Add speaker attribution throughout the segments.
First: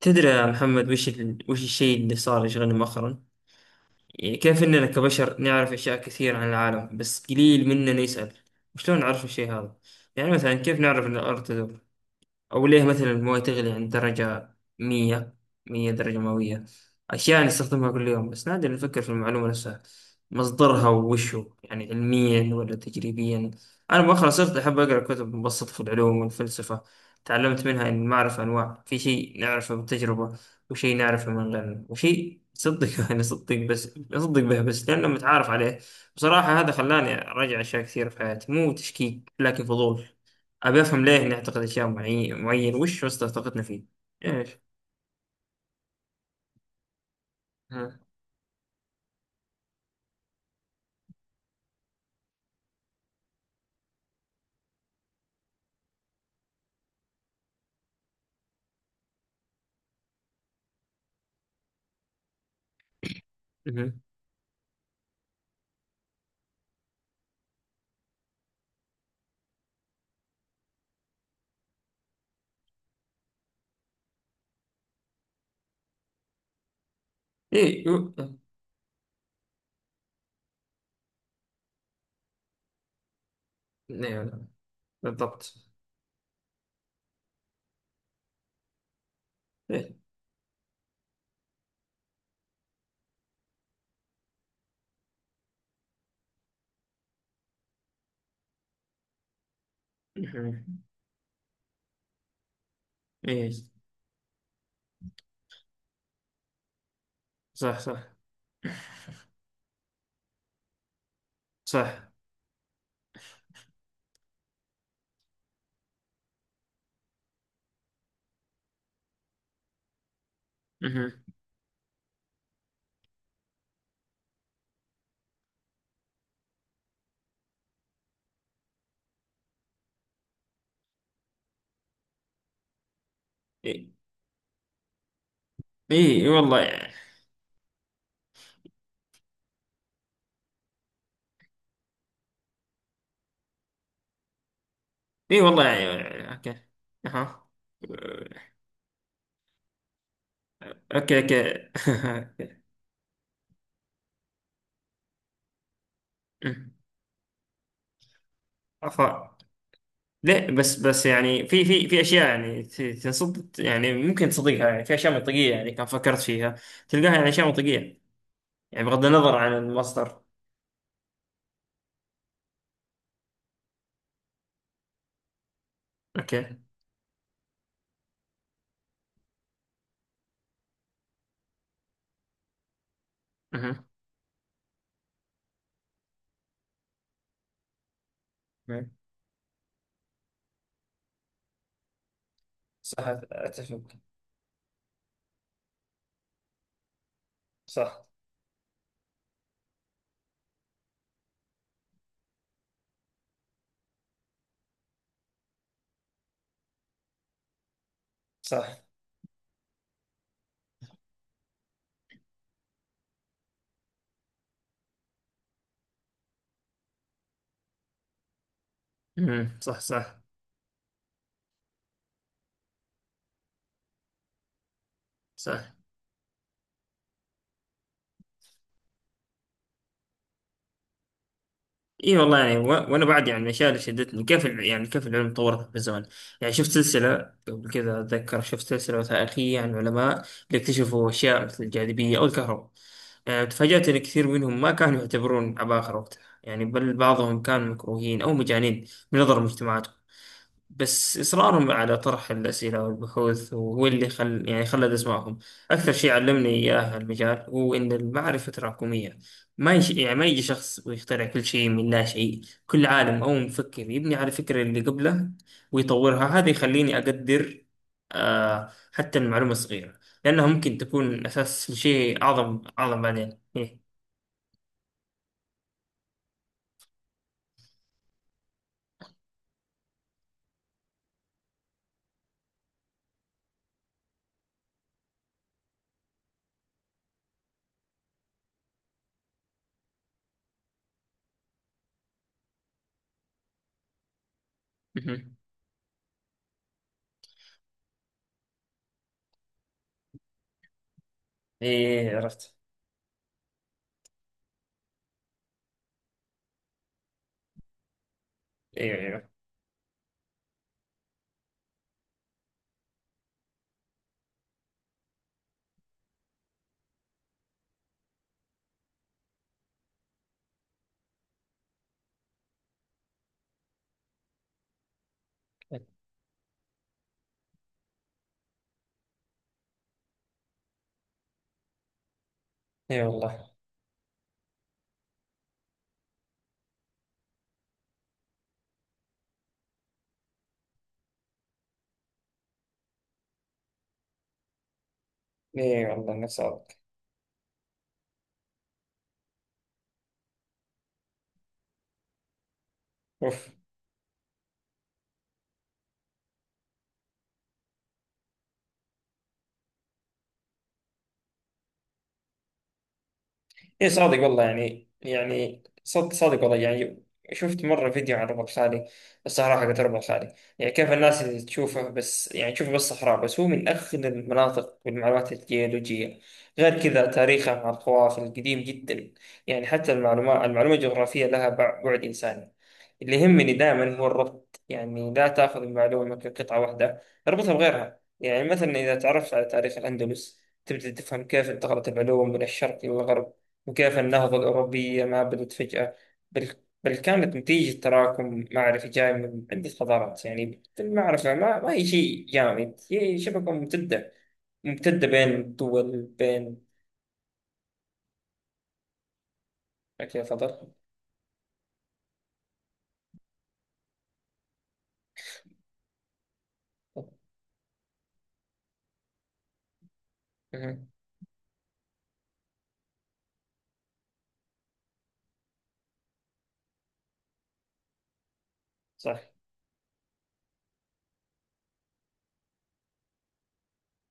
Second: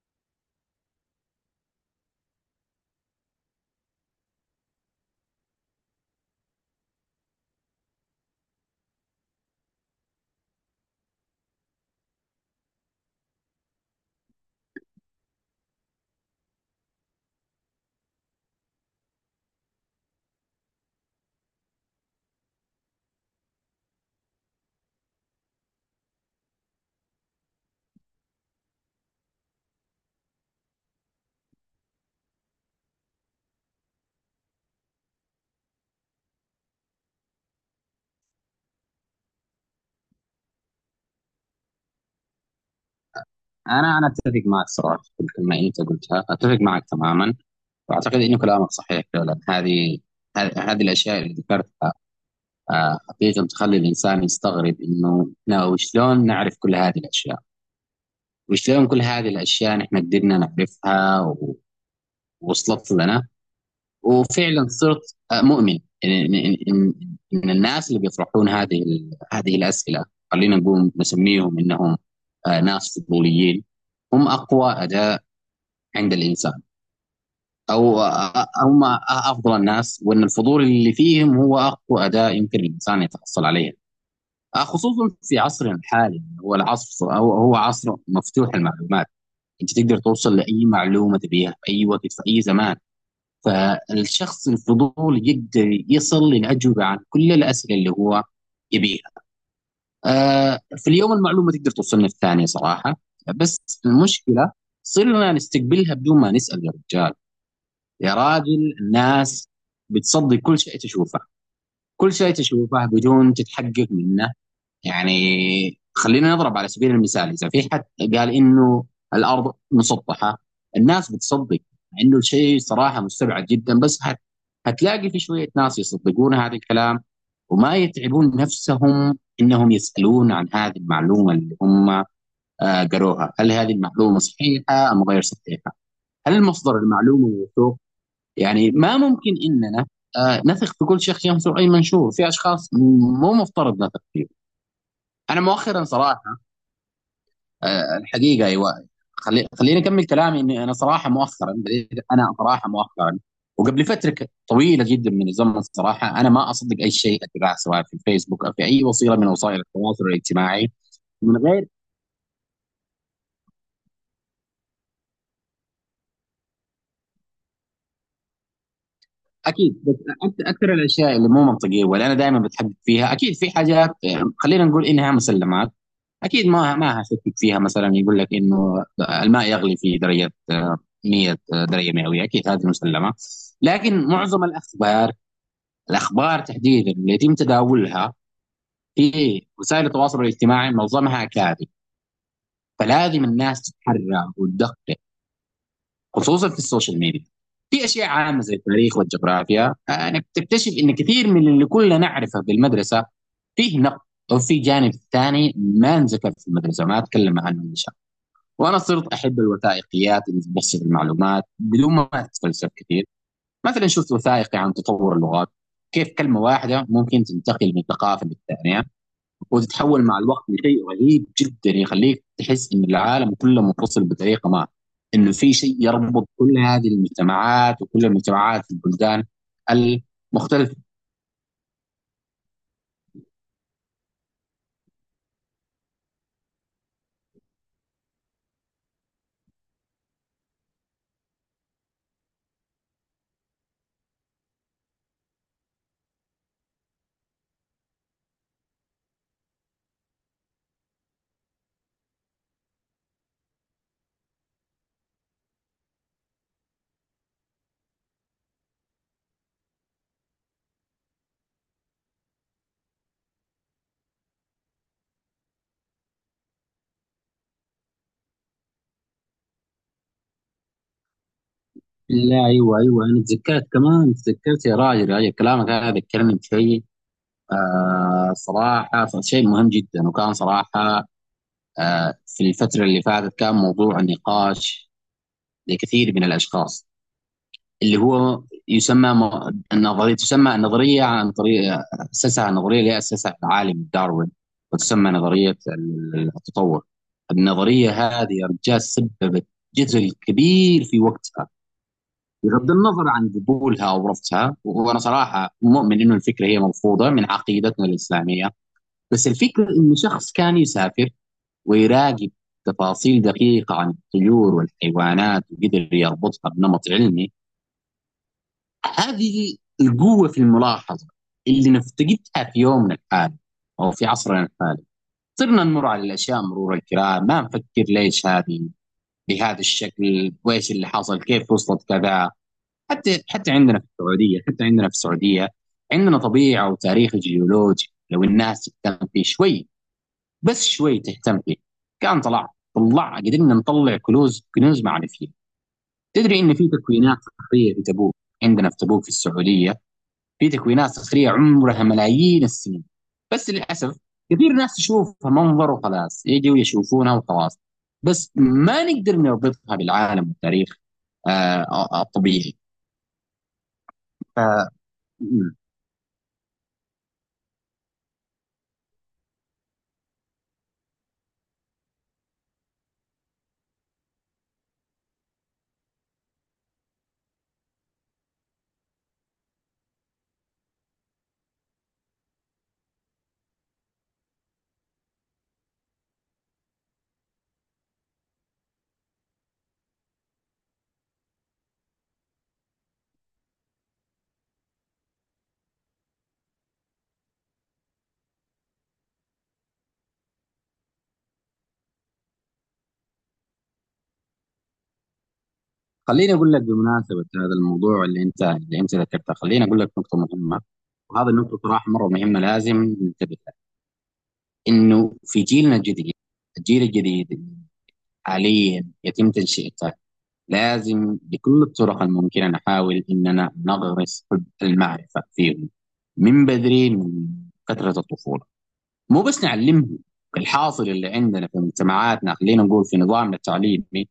Speaker 1: تدري يا محمد، وش الشيء اللي صار يشغلني مؤخرا؟ يعني كيف إننا كبشر نعرف أشياء كثير عن العالم، بس قليل مننا يسأل وشلون نعرف الشيء هذا؟ يعني مثلا كيف نعرف إن الأرض تدور؟ أو ليه مثلا الموية تغلي عند درجة مية 100 درجة مئوية. أشياء نستخدمها كل يوم بس نادر نفكر في المعلومة نفسها، مصدرها ووشه يعني علميا ولا تجريبيا. أنا مؤخرا صرت أحب أقرأ كتب مبسطة في العلوم والفلسفة. تعلمت منها إن المعرفة أنواع، في شيء نعرفه بالتجربة وشيء نعرفه من غيرنا وشيء نصدق نصدق به بس لأنه متعارف عليه. بصراحة هذا خلاني أراجع أشياء كثيرة في حياتي، مو تشكيك لكن فضول. أبي أفهم ليه نعتقد أشياء معينة وش وسط طاقتنا فيه.
Speaker 2: انا اتفق
Speaker 1: إيش؟
Speaker 2: معك صراحه في الكلمه اللي انت قلتها، اتفق معك تماما،
Speaker 1: ها؟
Speaker 2: واعتقد انه كلامك صحيح فعلا. هذه الاشياء اللي ذكرتها حقيقه تخلي الانسان يستغرب انه لا، وشلون نعرف كل هذه الاشياء، وشلون كل هذه الاشياء نحن قدرنا نعرفها ووصلت لنا.
Speaker 1: مهم.
Speaker 2: وفعلا صرت مؤمن ان ان ان إن- إن الناس اللي بيطرحون هذه هذه الاسئله، خلينا نقول نسميهم انهم ناس فضوليين، هم اقوى اداه عند الانسان.
Speaker 1: إيه
Speaker 2: هم افضل الناس، وان الفضول اللي فيهم هو اقوى اداه يمكن الانسان يتحصل عليها،
Speaker 1: إيه. لا.
Speaker 2: خصوصا في
Speaker 1: بالضبط.
Speaker 2: عصرنا الحالي هو العصر، هو عصر مفتوح المعلومات. انت
Speaker 1: إيه.
Speaker 2: تقدر توصل لاي معلومه تبيها في اي وقت في اي زمان. فالشخص الفضول يقدر يصل للاجوبه عن كل الاسئله اللي هو يبيها.
Speaker 1: مهم.
Speaker 2: في اليوم المعلومه تقدر توصلنا في ثانيه صراحه.
Speaker 1: إيه.
Speaker 2: بس المشكله صرنا نستقبلها بدون ما نسال. يا رجال،
Speaker 1: صح، صح،
Speaker 2: يا راجل، الناس بتصدق كل شيء تشوفه،
Speaker 1: صح.
Speaker 2: كل شيء تشوفه بدون تتحقق منه. يعني خلينا نضرب على سبيل المثال، إذا في حد قال إنه الأرض مسطحة،
Speaker 1: مهم.
Speaker 2: الناس بتصدق، مع إنه الشيء صراحة مستبعد جدا، بس هتلاقي في شوية ناس يصدقون هذا الكلام وما يتعبون نفسهم إنهم يسألون عن هذه المعلومة اللي هم قروها، هل هذه
Speaker 1: إيه،
Speaker 2: المعلومة صحيحة أم غير صحيحة؟
Speaker 1: إيه، إيه،
Speaker 2: هل مصدر
Speaker 1: والله.
Speaker 2: المعلومة موثوق؟ يعني ما ممكن اننا نثق في كل شخص ينشر اي منشور، في اشخاص مو مفترض نثق فيهم. انا
Speaker 1: إيه والله
Speaker 2: مؤخرا
Speaker 1: يعني.
Speaker 2: صراحه
Speaker 1: أوكي. أها.
Speaker 2: الحقيقه ايوه، خليني اكمل كلامي. اني
Speaker 1: أوكي، أوكي.
Speaker 2: انا صراحه مؤخرا وقبل فتره طويله جدا من الزمن صراحه انا ما
Speaker 1: مم.
Speaker 2: اصدق اي شيء اتباعه، سواء في الفيسبوك او في اي وسيله من
Speaker 1: عفوا.
Speaker 2: وسائل التواصل
Speaker 1: لا،
Speaker 2: الاجتماعي
Speaker 1: بس
Speaker 2: من
Speaker 1: يعني في
Speaker 2: غير.
Speaker 1: في في اشياء يعني ت- تنصد يعني ممكن تصدقها، يعني في اشياء منطقيه يعني كان فكرت فيها. تلقاها يعني اشياء منطقيه، يعني بغض النظر عن
Speaker 2: اكيد بس
Speaker 1: المصدر.
Speaker 2: اكثر الاشياء اللي مو منطقيه، واللي انا دائما بتحدد فيها اكيد في حاجات خلينا نقول انها مسلمات، اكيد
Speaker 1: اوكي.
Speaker 2: ما هشكك فيها. مثلا يقول لك انه الماء يغلي في درجه 100 درجه مئويه، اكيد هذه مسلمه.
Speaker 1: اها.
Speaker 2: لكن معظم الاخبار، الاخبار تحديدا اللي يتم تداولها
Speaker 1: مم.
Speaker 2: في وسائل التواصل الاجتماعي معظمها كاذب،
Speaker 1: صح.
Speaker 2: فلازم الناس
Speaker 1: اتفق.
Speaker 2: تتحرى وتدقق، خصوصا في السوشيال ميديا. في
Speaker 1: صح،
Speaker 2: اشياء عامه زي التاريخ والجغرافيا، انك تكتشف ان كثير من اللي كلنا نعرفه بالمدرسه فيه نقد، وفي جانب ثاني ما انذكر في المدرسه ما اتكلم عنه.
Speaker 1: صح.
Speaker 2: وانا صرت احب الوثائقيات اللي تبسط المعلومات بدون ما اتفلسف كثير. مثلا شفت وثائقي عن تطور اللغات، كيف كلمة واحدة ممكن تنتقل من ثقافة للثانية
Speaker 1: امم. صح،
Speaker 2: وتتحول
Speaker 1: صح،
Speaker 2: مع الوقت لشيء رهيب جدا يخليك تحس إن العالم كله منفصل بطريقة ما، إنه في
Speaker 1: صح.
Speaker 2: شيء يربط كل هذه المجتمعات وكل المجتمعات في البلدان المختلفة.
Speaker 1: اي والله يعني، وانا بعد يعني من الاشياء اللي شدتني يعني كيف العلم تطورت بالزمن. يعني شفت سلسله قبل كذا، اتذكر شفت سلسله وثائقيه عن علماء اللي اكتشفوا اشياء مثل الجاذبيه او الكهرباء. يعني تفاجات ان كثير منهم ما كانوا يعتبرون عباقرة وقتها، يعني بل بعضهم كانوا مكروهين او مجانين من نظر المجتمعات. بس إصرارهم على طرح الأسئلة والبحوث هو اللي خل يعني خلد اسمائهم. أكثر شيء علمني إياه المجال هو إن المعرفة تراكمية. ما يش... يعني ما يجي شخص ويخترع كل شيء من لا شيء. كل عالم أو مفكر يبني على الفكرة اللي قبله ويطورها، هذا يخليني أقدر آه حتى المعلومة الصغيرة لأنها ممكن تكون أساس لشيء
Speaker 2: لا
Speaker 1: أعظم،
Speaker 2: أيوه
Speaker 1: أعظم
Speaker 2: أيوه، أنا
Speaker 1: بعدين.
Speaker 2: تذكرت
Speaker 1: إيه.
Speaker 2: كمان، تذكرت يا راجل، يا راجل كلامك هذا يتكلم في شيء صراحة شيء مهم جدا، وكان صراحة في الفترة اللي فاتت كان موضوع نقاش لكثير من الأشخاص، اللي هو يسمى النظرية، تسمى النظرية عن طريق أسسها، النظرية اللي أسسها العالم داروين، وتسمى
Speaker 1: مهم.
Speaker 2: نظرية التطور. النظرية هذه يا رجال سببت جدل كبير في وقتها،
Speaker 1: إيه عرفت.
Speaker 2: بغض النظر عن قبولها أو رفضها. وأنا صراحة مؤمن إنه الفكرة هي مرفوضة من عقيدتنا الإسلامية،
Speaker 1: إيه،
Speaker 2: بس
Speaker 1: إيه.
Speaker 2: الفكرة إنه شخص كان يسافر ويراقب تفاصيل دقيقة عن الطيور والحيوانات، وقدر يربطها بنمط علمي. هذه القوة في الملاحظة اللي نفتقدها في يومنا الحالي أو في عصرنا الحالي. صرنا نمر على الأشياء مرور الكرام، ما نفكر ليش هذه بهذا الشكل، وإيش اللي حصل، كيف وصلت كذا.
Speaker 1: إيه
Speaker 2: حتى
Speaker 1: والله.
Speaker 2: حتى عندنا في السعودية، حتى عندنا في السعودية عندنا طبيعة وتاريخ جيولوجي، لو الناس تهتم فيه شوي، بس شوي تهتم فيه، كان طلع، طلع قدرنا نطلع كنوز، كنوز معرفيه.
Speaker 1: إيه والله نفس
Speaker 2: تدري ان
Speaker 1: هذا.
Speaker 2: في تكوينات صخريه في تبوك، عندنا في تبوك في السعوديه في تكوينات صخريه عمرها ملايين السنين،
Speaker 1: أوف.
Speaker 2: بس للاسف كثير ناس تشوفها منظر وخلاص، يجوا يشوفونها وخلاص، بس ما نقدر نربطها بالعالم والتاريخ الطبيعي.
Speaker 1: ايه صادق
Speaker 2: ف
Speaker 1: والله يعني،
Speaker 2: مم.
Speaker 1: يعني صد صادق والله يعني. شفت مرة فيديو عن ربع خالي، الصحراء حقت ربع خالي، يعني كيف الناس اللي تشوفه بس، صحراء، بس هو من أخذ المناطق بالمعلومات الجيولوجية، غير كذا تاريخه مع القوافل القديم جدا. يعني حتى المعلومة الجغرافية لها بعد إنساني. اللي يهمني دائما هو الربط، يعني لا تأخذ المعلومة كقطعة واحدة، اربطها بغيرها. يعني مثلا إذا تعرفت على تاريخ الأندلس تبدأ تفهم كيف انتقلت العلوم من الشرق إلى الغرب، وكيف النهضة الأوروبية ما بدت فجأة، بل, بل كانت نتيجة تراكم معرفي جاي من عدة حضارات. يعني المعرفة ما هي شيء جامد، هي شبكة ممتدة بين الدول،
Speaker 2: خليني اقول لك
Speaker 1: بين...
Speaker 2: بمناسبه هذا الموضوع اللي انت، اللي انت ذكرته، خليني اقول لك نقطه
Speaker 1: أوكي،
Speaker 2: مهمه،
Speaker 1: تفضل.
Speaker 2: وهذه النقطه صراحه مره مهمه لازم ننتبه لها. انه في جيلنا الجديد، الجيل الجديد حاليا يتم تنشئته،
Speaker 1: مهم.
Speaker 2: لازم بكل الطرق الممكنه نحاول اننا نغرس حب المعرفه فيهم من بدري، من فتره الطفوله.
Speaker 1: صح.
Speaker 2: مو بس نعلمهم، الحاصل اللي عندنا في مجتمعاتنا خلينا نقول في نظامنا التعليمي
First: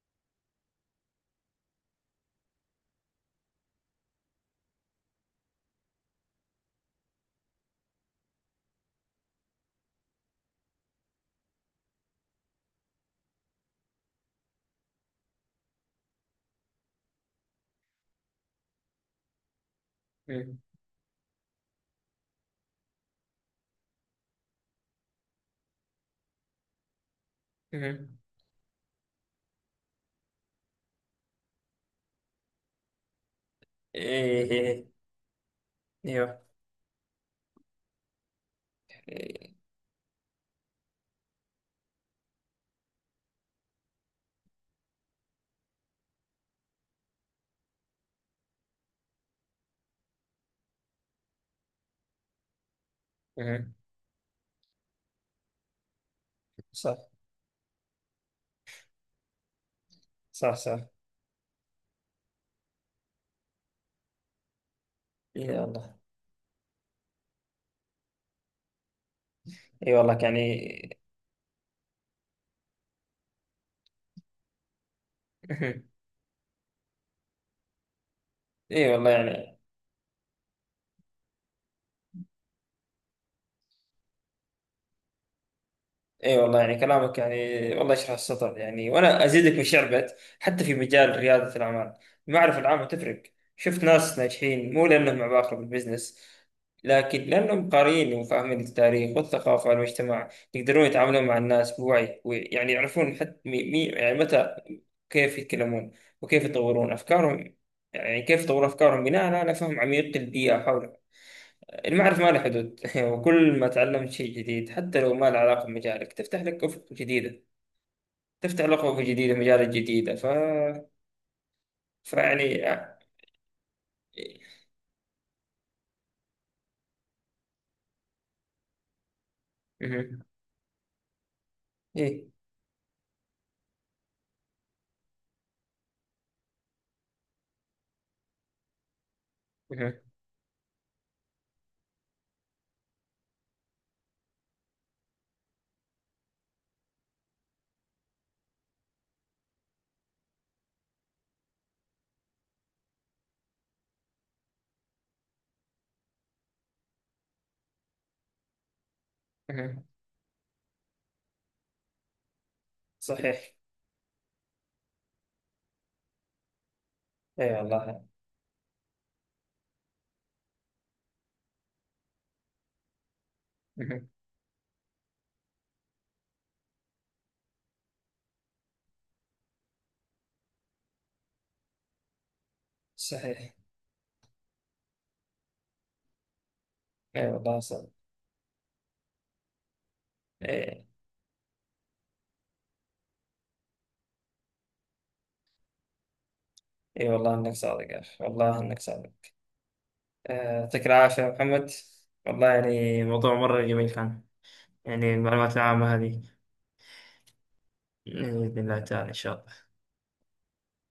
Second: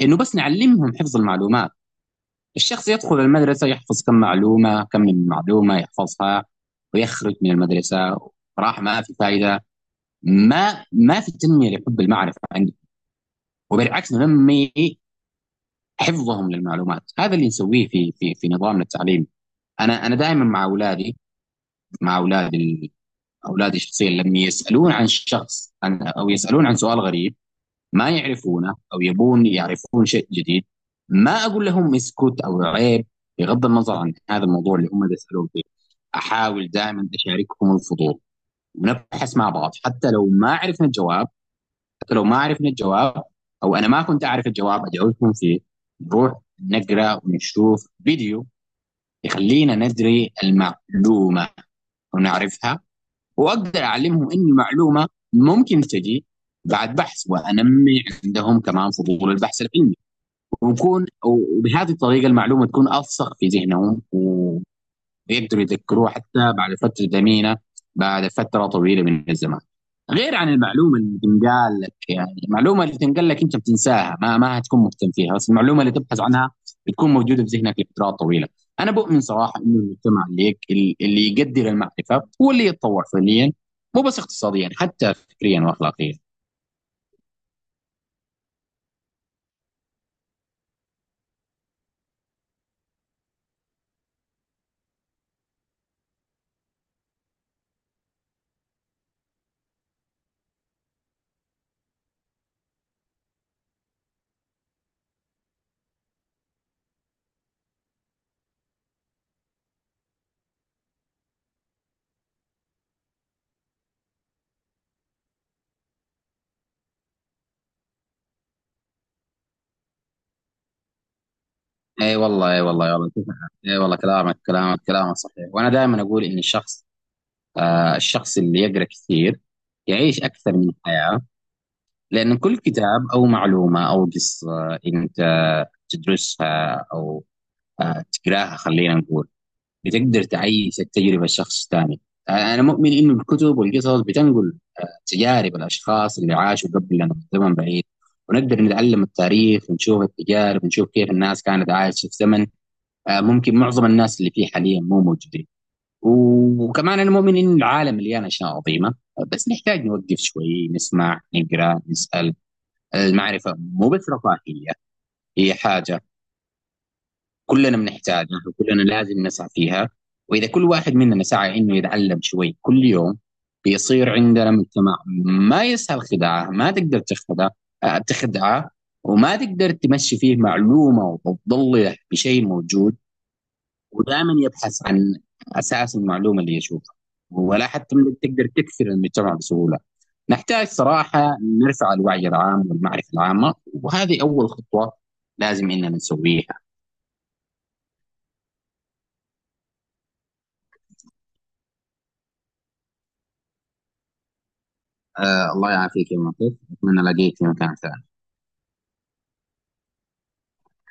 Speaker 2: انه بس نعلمهم حفظ المعلومات. الشخص يدخل المدرسه يحفظ كم معلومه، كم من معلومه يحفظها ويخرج من المدرسه، راح ما في فائده. ما في تنميه لحب المعرفه عندهم، وبالعكس ننمي حفظهم للمعلومات، هذا اللي نسويه في في نظامنا التعليمي. انا دائما
Speaker 1: مهم.
Speaker 2: مع اولادي، مع اولادي، اولادي شخصيا لما يسالون عن شخص عن، او يسالون عن سؤال غريب ما
Speaker 1: مهم.
Speaker 2: يعرفونه او يبون يعرفون شيء جديد، ما اقول لهم اسكت او عيب بغض النظر عن هذا
Speaker 1: إيه،
Speaker 2: الموضوع
Speaker 1: إيه.
Speaker 2: اللي هم يسالون فيه.
Speaker 1: إيوه.
Speaker 2: احاول دائما اشاركهم الفضول، ونبحث مع بعض حتى لو ما عرفنا الجواب، حتى لو ما عرفنا الجواب، او انا ما كنت اعرف الجواب ادعوكم في نروح نقرا ونشوف فيديو يخلينا ندري المعلومه ونعرفها.
Speaker 1: مهم.
Speaker 2: واقدر اعلمهم ان المعلومه ممكن تجي بعد
Speaker 1: صح.
Speaker 2: بحث، وانمي عندهم كمان فضول البحث العلمي.
Speaker 1: صح، صح.
Speaker 2: ويكون وبهذه الطريقه المعلومه تكون الصق في ذهنهم، و
Speaker 1: إي
Speaker 2: يقدروا
Speaker 1: والله.
Speaker 2: يذكروه حتى بعد فترة ثمينة، بعد فترة طويلة من الزمان،
Speaker 1: إي والله
Speaker 2: غير عن
Speaker 1: يعني.
Speaker 2: المعلومة اللي تنقال لك. يعني المعلومة اللي تنقال لك أنت بتنساها، ما هتكون مهتم فيها، بس المعلومة
Speaker 1: مهم.
Speaker 2: اللي تبحث عنها بتكون موجودة في ذهنك لفترات طويلة.
Speaker 1: إي
Speaker 2: أنا
Speaker 1: والله
Speaker 2: بؤمن صراحة
Speaker 1: يعني.
Speaker 2: إنه المجتمع اللي يقدر المعرفة هو اللي يتطور فعليا، مو بس اقتصاديا، حتى فكريا وأخلاقيا.
Speaker 1: اي والله يعني كلامك يعني، والله يشرح السطر، يعني وانا ازيدك من شعبك حتى في مجال رياده الاعمال، المعرفه العامه تفرق. شفت ناس ناجحين مو لانهم عباقرة بالبزنس، لكن لانهم قارئين وفاهمين التاريخ والثقافه والمجتمع، يقدرون يتعاملون مع الناس بوعي ويعني يعرفون حتى متى كيف يتكلمون وكيف يطورون افكارهم. يعني كيف يطورون افكارهم بناء على فهم عميق للبيئه حولهم. المعرفة ما لها حدود وكل ما تعلمت شيء جديد حتى لو ما له علاقة بمجالك تفتح لك أفق جديدة. تفتح لك أفق جديدة مجالات جديدة
Speaker 2: اي والله، اي
Speaker 1: فيعني.
Speaker 2: والله، يا والله شوف، اي والله كلامك، كلامك صحيح، وانا دائما اقول ان الشخص الشخص اللي يقرا كثير
Speaker 1: مهم.
Speaker 2: يعيش اكثر من الحياه،
Speaker 1: إيه.
Speaker 2: لأن كل كتاب أو معلومة أو قصة أنت تدرسها أو تقراها خلينا نقول،
Speaker 1: مهم.
Speaker 2: بتقدر تعيش التجربة لشخص تاني. أنا مؤمن إنه الكتب والقصص بتنقل تجارب الأشخاص اللي عاشوا قبلنا في زمن بعيد، ونقدر نتعلم التاريخ ونشوف التجارب ونشوف كيف الناس كانت عايشة في زمن ممكن معظم الناس اللي فيه حاليا مو موجودين. وكمان أنا مؤمن إن العالم مليان أشياء عظيمة، بس نحتاج
Speaker 1: مهم.
Speaker 2: نوقف شوي، نسمع، نقرأ، نسأل. المعرفة
Speaker 1: صحيح.
Speaker 2: مو بس رفاهية، هي حاجة
Speaker 1: أي
Speaker 2: كلنا
Speaker 1: والله.
Speaker 2: بنحتاجها وكلنا لازم نسعى فيها. وإذا كل واحد مننا سعى إنه يتعلم شوي كل يوم،
Speaker 1: مهم.
Speaker 2: بيصير عندنا مجتمع ما يسهل خداعه، ما تقدر تخدع تخدعه، وما تقدر تمشي فيه معلومة وتضله بشيء موجود،
Speaker 1: صحيح.
Speaker 2: ودائما يبحث عن أساس المعلومة اللي يشوفها،
Speaker 1: أي والله
Speaker 2: ولا
Speaker 1: صادق.
Speaker 2: حتى تقدر تكسر المجتمع بسهولة. نحتاج
Speaker 1: أي.
Speaker 2: صراحة نرفع الوعي العام والمعرفة العامة، وهذه أول خطوة لازم إننا نسويها.
Speaker 1: أي والله إنك صادق يا أخي، والله إنك صادق. آه، يعطيك العافية يا محمد، والله يعني موضوع مرة جميل كان، يعني
Speaker 2: آه
Speaker 1: المعلومات
Speaker 2: الله
Speaker 1: العامة
Speaker 2: يعافيك يا
Speaker 1: هذه.
Speaker 2: مطيف، أتمنى ألاقيك في مكان ثاني.
Speaker 1: يعني بإذن الله تعالى إن شاء الله.